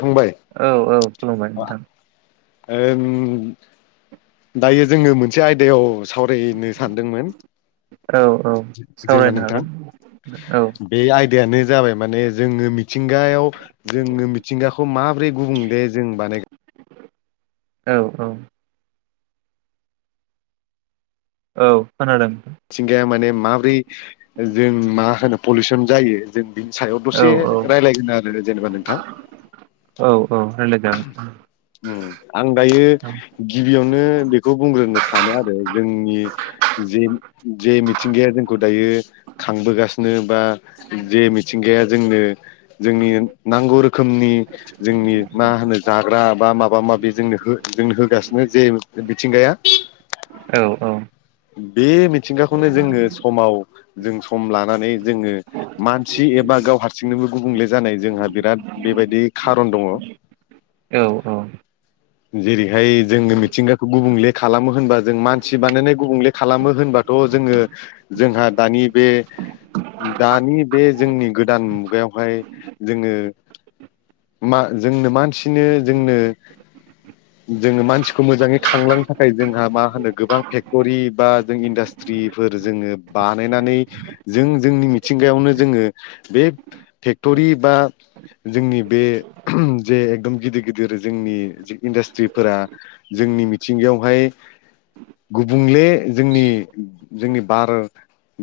फंबाय औ औ खुलुमबाय नोंथां। ओं दायो जोङो मोनसे आयदायाव सावराय नो सान दोंमोन औ औ जेनेबा सावरायनो नोंथां हागोन औ बे आयदायानो जाबाय माने जोंनो मिथिंगायाव जोङो मिथिंगाखौ माब्रै गुबुंले जों बानाय औ औ औ खोनादों। मिथिंगाया माने माब्रै जों मा होनो पलिउसन जायो जों बेनि सायाव औ दसे औ रायज्लायगोन आरो जेनेबा नोंथां औ औ रायलायजागोन उ आं दायो औ गिबियावनो बेखौ बुंग्रोनो सानो आरो जोंनि जे जे मिथिंगाया जोंखौ दायो खांबोगासिनो बा जे मिथिंगाया जोंनो जोंनि नांगौ रोखोमनि जोंनि मा होनो जाग्रा बा माबा माबि जोंनो हो जोंनो होग गासिनो जे मिथिंगाया। औ औ बे म नो जोङो समाव जों सम लानानै जोङो मानसि एबा गाव हारसिङैनोबो गुबुंले जानाय जोंहा बिराद बेबायदि खारन दङ। औ औ जेरैहाय जोङो मिथिंगाखौ गुबुंले खालामो होनबा जों मानसि बानायनाय गुबुंले खालामो होनबा थ' जोङो जोंहा दानि बे दानि बे जोंनि गोदान मुगायावहाय जोङो मा जोंनो मानसिनो जोंनो जोङो मानसिखौ मोजाङै खांलांनो थाखाय जोंहा मा होनो गोबां फेक्ट'रि बा जों इनडास्ट सट्रिफोर जोङो बानायनानै जों जोंनि मिथिंगायावनो जोङो बे फेक्ट'रि बा जोंनि बे जे एकदम गिदिर गिदिर जोंनि इन्डास्ट्रिफोरा जोंनि मिथिंगायावहाय गुबुंले जोंनि जोंनि बार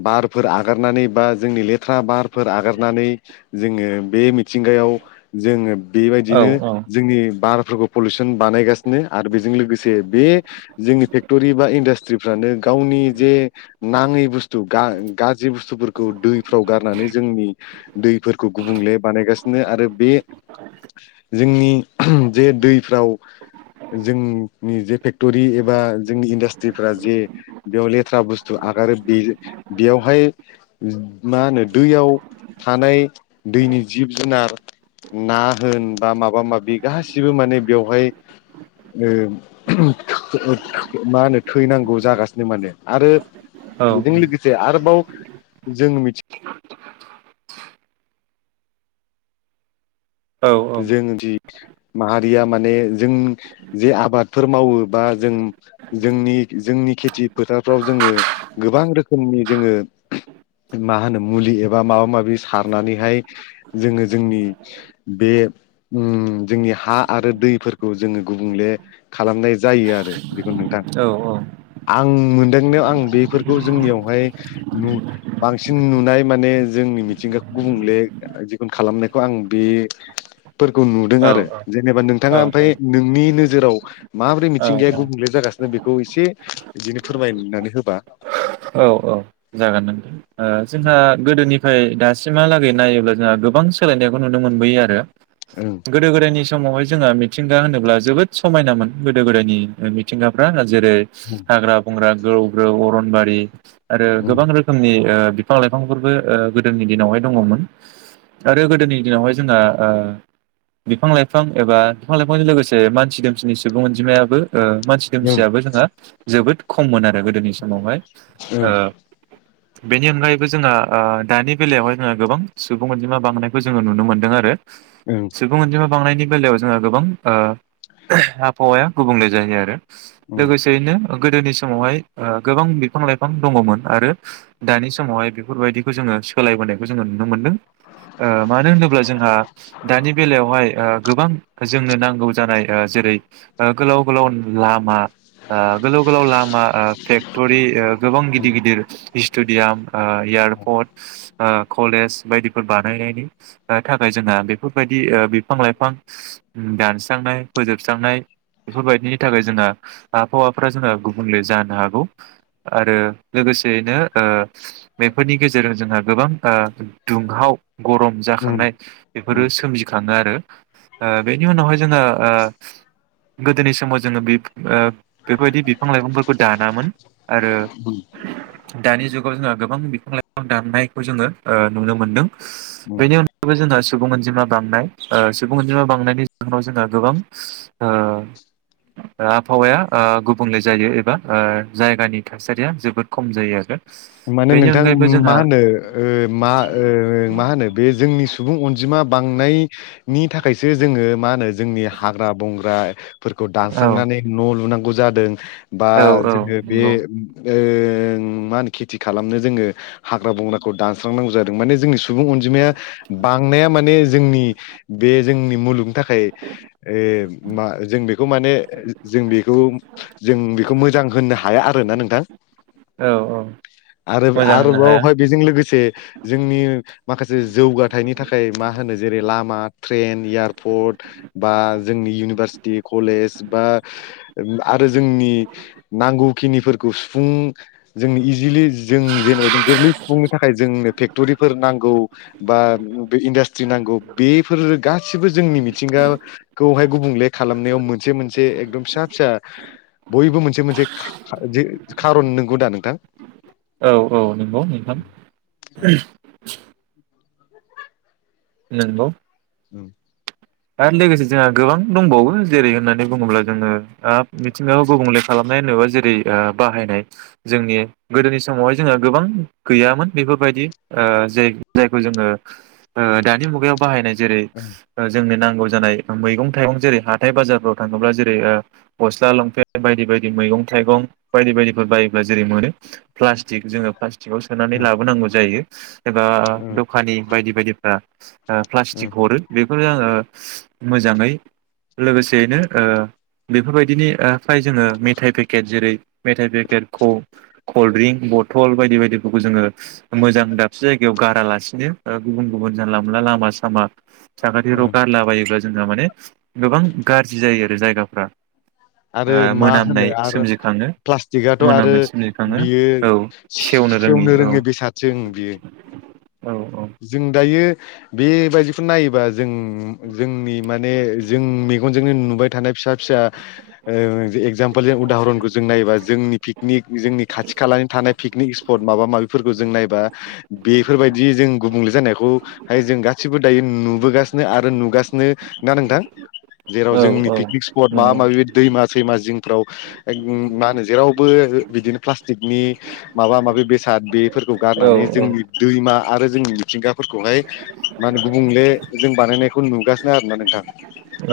बारफोर आगारनानै बा जोंनि लेथ्रा बारफोर आगारनानै जोङो बे मिथिंगायाव जोङो औ बेबायदिनो जोंनि बार फोरखौ पलिउसन बानायगासिनो आरो बेजों लोगोसे बे जोंनि फेक्टरि बा इडास्ट्रिफ्रानो गावनि जे नाङै बुस्थु गा गाज्रि बुस्थुफोरखौ दैफोराव गारनानै जोंनि दैफोरखौ गुबुंले बानायगासिनो आरो बे जोंनि जे दैफ्राव जोंनि जे फेक्टरि एबा जोंनि इन्डास्ट्रिफ्रा जे बेयाव ले थ्रा बुस्थु आगारो बे बेयावहाय मा होनो दैयाव थानाय दैनि जिब जुनार ना होन बा माबा माबि गासिबो माने बेवहाय ओ मा होनो थैनांगौ जागासिनो माने आरो बेजों लोगोसे आरो बाव जों मिथि औ औ। जों जि माहारिया माने जों जे आबादफोर मावो बा जों जोंनि जोंनि खेथि फोथारफ्राव जोङो गोबां रोखोमनि जोङो मा होनो मुलि एबा माबा माबि सारनानैहाय जोङो जोंनि बे उम जोंनि हा आरो दैफोरखौ जोङो गुबुंले खालामनाय जायो आरो [unintelligible] नोंथां। आं मोनदांनायाव आं बेफोरखौ जोंनियावहाय नु बांसिन नुनाय माने जोंनि मिथिंगाखौ गुबुंले जिखुनु खालामनायखौ आं बे फोरखौ नुदों आरो जेनेबा नोंथाङा ओमफ्राय नोंनि नोजोराव माबोरै औ मिथिंगाया गुबुंले जागासिनो बेखौ एसे बिदिनो फोरमायनानै होबा औ औ जागोन नों ओ जोंहा गोदोनि ओमफ्राय दासिमहालागै नायोब्ला जोंहा गोबां सोलायनायखौ नुनो मोनबोयो आरो। ओं गोदो गोदाय निस समावहाय जोंङो मिथिंगा होनोब्ला जोबोद समायनामोन गोदो गोदायनि मिथिंगाफ्रा जेरै ओं हाग्रा बंग्रा ग्रौ ग्रौ अरनबारि आरो गोबां रोखोमनि ओ बिफां लाइफांफोरबो ओ गोदोनि दिनावहाय दङमोन आरो गोदोनि दिनावहाय जोंहा ओ बिफां लाइफां एबा बिफां लाइफांजों लोगोसे मानसि दोमसिनि सुबुं अनजिमायाबो ओ मानसि ओं दोमसियाबो जोंहा जोबोद खममोन आरो गोदोनि समावहाय। ओ। बेनि अनगायैबो जोंहा ओ दानि बेलायावहाय जोहा गोबां सुबुं अनजिमा बांनायखौ जोङो नुनो मोनदों आरो। ओं सुबुं अनजिमा बांनायनि बेलायाव जोङो गोबां ओ आबहावाया गुबुंले जायो आरो। ओं लोगोसेयैनो गोदोनि समावहाय ओ गोबां बिफां लाइफां गोबां दङमोन आरो दानि समावहाय बेफोरबायदिखौ जोङो सोलायबोनायखौ जोङो नु नो मोनदों ओ मानो होनोब्ला जोंहा दानि बेलायावहाय ओ गोबां जोंनो नांगौ जानाय ओ जेरै गोलाव गोलाव लामा आ गोलाव गोलाव लामा आ फेक्ट'रि गोबां गिदिर गिदिर स्ट'डियाम ओ एयारपर्ट ओ कलेज बायदिफोर बानायनायनि ओ थाखाय जोंहा बेफोरबायदि ओ बिफां लाइफां ओम दानस्रांनाय फोजोबस्रांनाय बेफोरबायदिनि थाखाय जोंहा आबहावाफ्रा जोंहा गुबुंले जानो हागौ। आरो लोगोसेयैनो ओ बेफोरनि गेजेरजों जोंहा गोबां ओ दुंहाव गरम उम जाखांनाय उम बेफोरो सोमजिखाङो आरो। ओ बेनि उनावहाय जोङो ओ गोदोनि समाव जोङो बि ओ बे बेफोरबायदि बिफां लाइफांफोरखौ दानामोन। आरो दानि जुग गाव जोङो गोबां बिफां लाइफां दाननायखौ जोङो ओ नुनो मोन्दों। बेनि अनगायैबो जोङो सुबुं अनजिमा बांनाय ओ सुबुं अनजिमा बांनायनि जाहोनाव जोङो गोबां ओ ओ आबहावाया ओ गुबुंले जायो एबा ओ जाय गानि थासारिया जोबोद खम जायो आरो। माने बेनि नोंथां अनगायैबो मा जोंहा होनो ओ मा ओ मा होनो बे जोंनि स सुबुं अनजिमा बांनायनि थाखायसो जोङो मा होनो जोंनि हाग्रा बंग्रा फोरखौ औ दानस्रांनानै न' लुनांगौ जादों बा औ औ जोङो बे नंगौ ओ ओं माहोनो खेथि खालामनो जोङो हाग्रा बंग्राखौ दानस्रांनांगौ जादों माने जोंनि सुबुं अनजिमाया बांनाया माने जोंनि बे जोंनि मुलुगनि थाखाय ओ मा जों बेखौ माने जों बे जों बेखौ मोजां होननो हाया आरोना नोंथां [unintelligible] औ औ आरो मोजां होननो हाया आरोबावहाय बेजों लोगोसे जोंनि माखासे जौगाथायाइनि थाखाय मा होनो जेरै लामा ट्रेन एयारपर्ट बा जोंनि इउनिभारसिटि कलेज बा आरो जोंनि नांगौखिनिफोरखौ सुफुं जोंनि जों जेनेबा जों गोरलै सफुंनो थाखाय जोंनो फेक्ट'रिफोर नांगौ बा बे इन्डास्ट्रि नांगौ बेफोर गासिबो जोंनि मिथिंगाखौहाय गुबुंले खालामनायाव मोनसे मोनसे एकदम फिसा फिसा बयबो मोनसे मोनसे खारन नंगौ दा नोंथांग औ औ नंगौ नोंथां नंगौ [inaudible] आरो लोगोसे जोंहा गोबां दंबावो जेरै होननानै बुङोब्ला जोङो मिथिंगायावखौ गुबुंले खालामनाय होनोबा जेरै बाहायनाय जोंनि गोदोनि समावहाय जोंहा गोबां गैयामोन बेफोरबायदि जाय जायखौ जोङो दानि मुगायाव बाहायनाय जेरै जोंनो नां नांगौ जानाय मैगं थाइं जेरै हाथाय बाजारफोराव थाङोब्ला जेरै गस्ला लंपेन्ट बायदि बायदि मैगं थाइगं बायदि बायदिफोर बायोब्ला जेरै मोनो। प्लाटिक जोङो प्लास्टिकाव सोनानै औ लाबोनांगौ जायो एबा उम दखानि बायदि बायदि ओ उम प्लास्टिक हरो बे बे आङो मोजाङै लोगोसेयैनो बेफोरबायदिनि फाय जोङो मेथाइ पेकेट जेरै मेथाइ पेकेट कल्ड्रिंक बथल बायदि बायदिफोरखौ जोङो मोजां दाबसे जायगायाव गारालासिनो गुबुन गुबुन जानला मोनला लामा सामा साखाथिफोराव उम गारलाबायोब्ला जोंहा माने गोबां गाज्रि जायो आरो जायगाफ्रा। आरो ओ मा मोनामनाय होनो आरो सोमजिखाङो प्लास्टिकआथ' आरो मोनामनाय सोमजिखाङो बियो औ रोङि सेवनो औ रोङै बेसादसो बियो औ जों दायो बेबायदिखौ नायोबा जों जोंनि माने जों मेगनजोंनो नुबाय थानाय फिसा फिसा ओ एगजामपोल जों उदाहरनखौ जों नायोबा जोंनि पिकनिक जोंनि खाथि खालानि थानाय पिकनिक स्पट माबा माबिफोरखौ जों नायबा बेफोरबायदि जों जानायखौहाय जों गासिबो दायो नुबोगासिनो आरो नुगासिनो ना नोंथां। जेराव जोंनि औ औ पिकनिक स्पट माबा नंगौ माबि दैमा सैमा जिंफ्राव मा होनो जेरावबो बिदिनो प्लास्टिकनि माबा माबि बेसाद बेफोरखौ औ औ गारनानै जोंनि दैमा आ जोंनि मिथिंगाफोरखौहाय मा होनो गुबुंले जों बानायनाय बेखौ नुगासिनो आरोना नोंथां।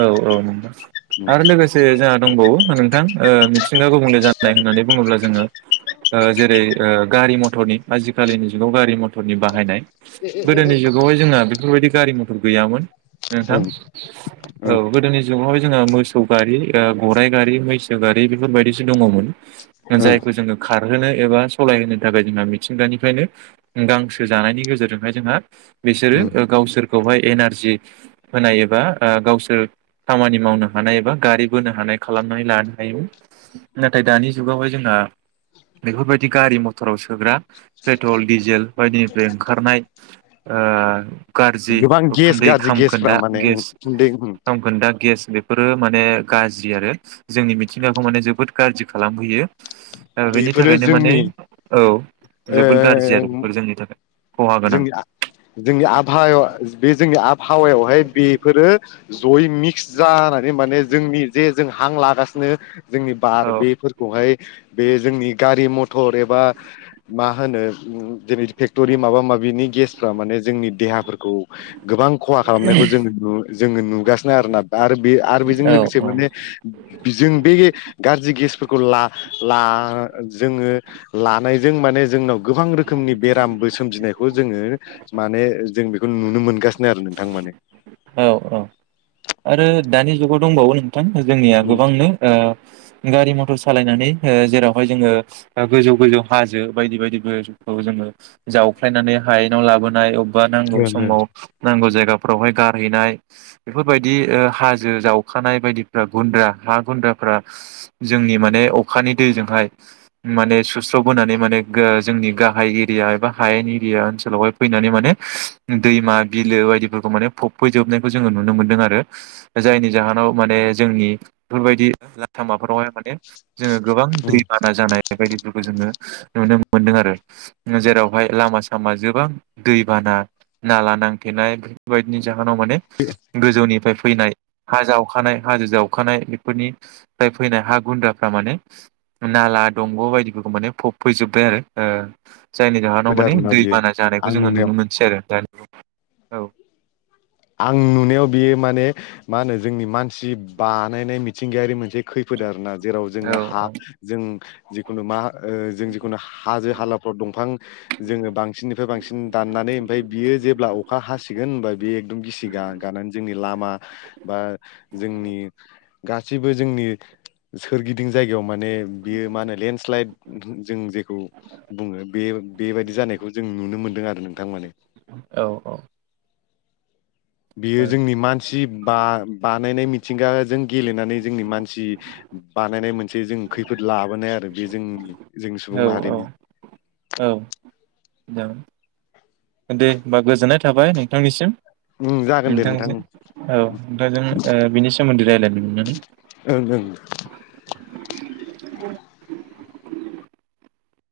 औ औ आरो लोगोसे जोंहा दंबावो नोंथां। ओ मिथि- मिथिंग गुबुंले जानाय होननानै बुङोब्ला जोङो जेरै गारि मथरनि आजिखालिनि जुगाव गारि मथरनि बाहायनाय गोदोनि जुगावहाय जोंङो बेफोरबायदि गारि मथर गैयामोन। नोंथां ओं ओं औ गोदोनि जुगाव जोंहा मोसौ गारि ओ गराइ गारि मैसो गारि बेफोरबायदिसो दङोमोन। ओं जायखौ जोंङो खार होनो एबा सालायहोनो थाखाय जोंहा मिथिंगानिफ्रायनो गांसो जानायनि गेजेरजोंहाय जोंहा बिसोरो ओं गावसोर खौहाय एनारजि होनाय एबा गावसो र खामानि मावनो हानाय एबा गारि बोनो हानाय खालामनानै लानो हायोमोन नाथाय दानि जुगावहाय जोंहा बेफोरबायदि गारि मथराव सोग्रा पेट्रल डिजेल बायदिनिफ्राय ओंखारनाय ओ गोबां गेस गाज्रि गेसफ्रा माने उखुन्दै उम खामखोनदा गेस बेफोरो माने गाज्रि आरो जोंनि मिथिंगाखौ माने जोबोद गाज्रि खालामहैयो। ओ बेनि बेफोरो थाखायनो माने जोंनि औ ओ जोबोद गाज्रि आरो बेफोर जोंनि थाखाय खहा गोनां जोंनि आ जोंनि आबहायाव बे जोंनि आ हावायावहाय बेफोरो जयै मिक्स जानानै माने जोंनि जे जों हां लागासिनो जोंनि बार औ बेफोरखौहाय बे जोंनि गारि मथर एबा मा होनो जेरै फेक्ट'रि माबा ओमबा बेनि गेसफोरा माने जोंनि देहाफोरखौ गोबां खहा खालामनायखौ जों नु जों नुगासिनो आरोना दा आरो बिजों औ लोगोसे औ माने जों बे गाज्रि गेसफोरखौ ला-ला जोंङो लानाय जों माने जोंनाव गोबां रोखोमनि बेरामबो सोमजिनाय खौ माने जों बेखौ नुनो मोनगा औ औ आरो दानि जुगाव दंबावो नों थां जोंनिया ओं गोबांनो गारि मथर सालायनानै ओ जेरावहाय जोंङो गोजौ-गोजौ हाजो बायदि- बायदिफोरखौ जोंङो जावफ्लायनानै हायेनाव लाबोनाय अब आवबा नांगौ ओं ओं समाव नांगौ जायगाफोरावहाय गारहैनाय बेफोरबायदि ओ हाजो जावखानाय बायदिफ्रा गुन्द्रा हा गुन्द्राफ्रा जोंनि माने अखानि दैजोंहाय माने सुस्रबोनानै माने ग जोंनि गाहाय एरिया एबा हायेन एरिया ओनसोलावहाय फैनानै माने दैमा बिलो बायदिफोरखौ माने फबफैजोबनायखौ जोंङो नुनो मोनदों आरो जायनि जाहोनाव माने जोंनि बेफोरबायदि लामाफोरावहाय माने जोङो गोबां उम दैबाना जानाय बायदिफोरखौ जोङो नुनो मोनदों आरो जेरावहाय लामा सामा जोबां दैबाना नाला नां थेनाय बेफोरबायदिनि जा होनाव माने गोजौनिफ्राय फैनाय हा जावखानाय हाजो जावखानाय बेफोरनिफ्राय फैनाय हा गुन्द्राफ्रा माने नाला दंग' बायदिफोरखौ माने फब फैजोबबाय आरो ओ जायनि जाहोनाव माने आरोना बियो दैबाना जानायखौ आं जोङो नुनायाव नुनो मोनसै आरो दानि औ आं नुनायाव बियो माने मा होनो जोंनि मानसि बानायनाय मिथिंगायारि मोनसे खैफोद आरोना। जेराव औ औ जोङो हा जों जिखुनु मा ओ जों जिखुनु हाजो हालाफ्राव दंफां जोङो बांसिननिफ्राय बांसिन दाननानै ओमफ्राय बियो जेब्ला अखा हासिगोन होनबा बे दुम गिसि गा-गानानै जोंनि लामा बा जोंनि गा सिबो जोंनि सोरगिदिं जायगायाव मान ने बियो मा होनो लेनस्लाइद जों जेखौ बुङो बे बेबायदि जानायखौ जों नुनो मोनदों आरो नोंथां माने। औ बियो जोंनि मानसि बा बानायनाय मिथिंगा जों गेलेनानै जोंनि मानसि बानायनाय मोनसे जों खैफोद लाबोनाय आरो बे जों औ औ औ दे होमबा गोजोननाय थाबाय नोंथांनिसिम। उम जागोन दे नोंथां नोंथांजों औ नोंथांजों बिनि सोमोन्दै रायलायनो मोनना। [unintelligible] ओं ओं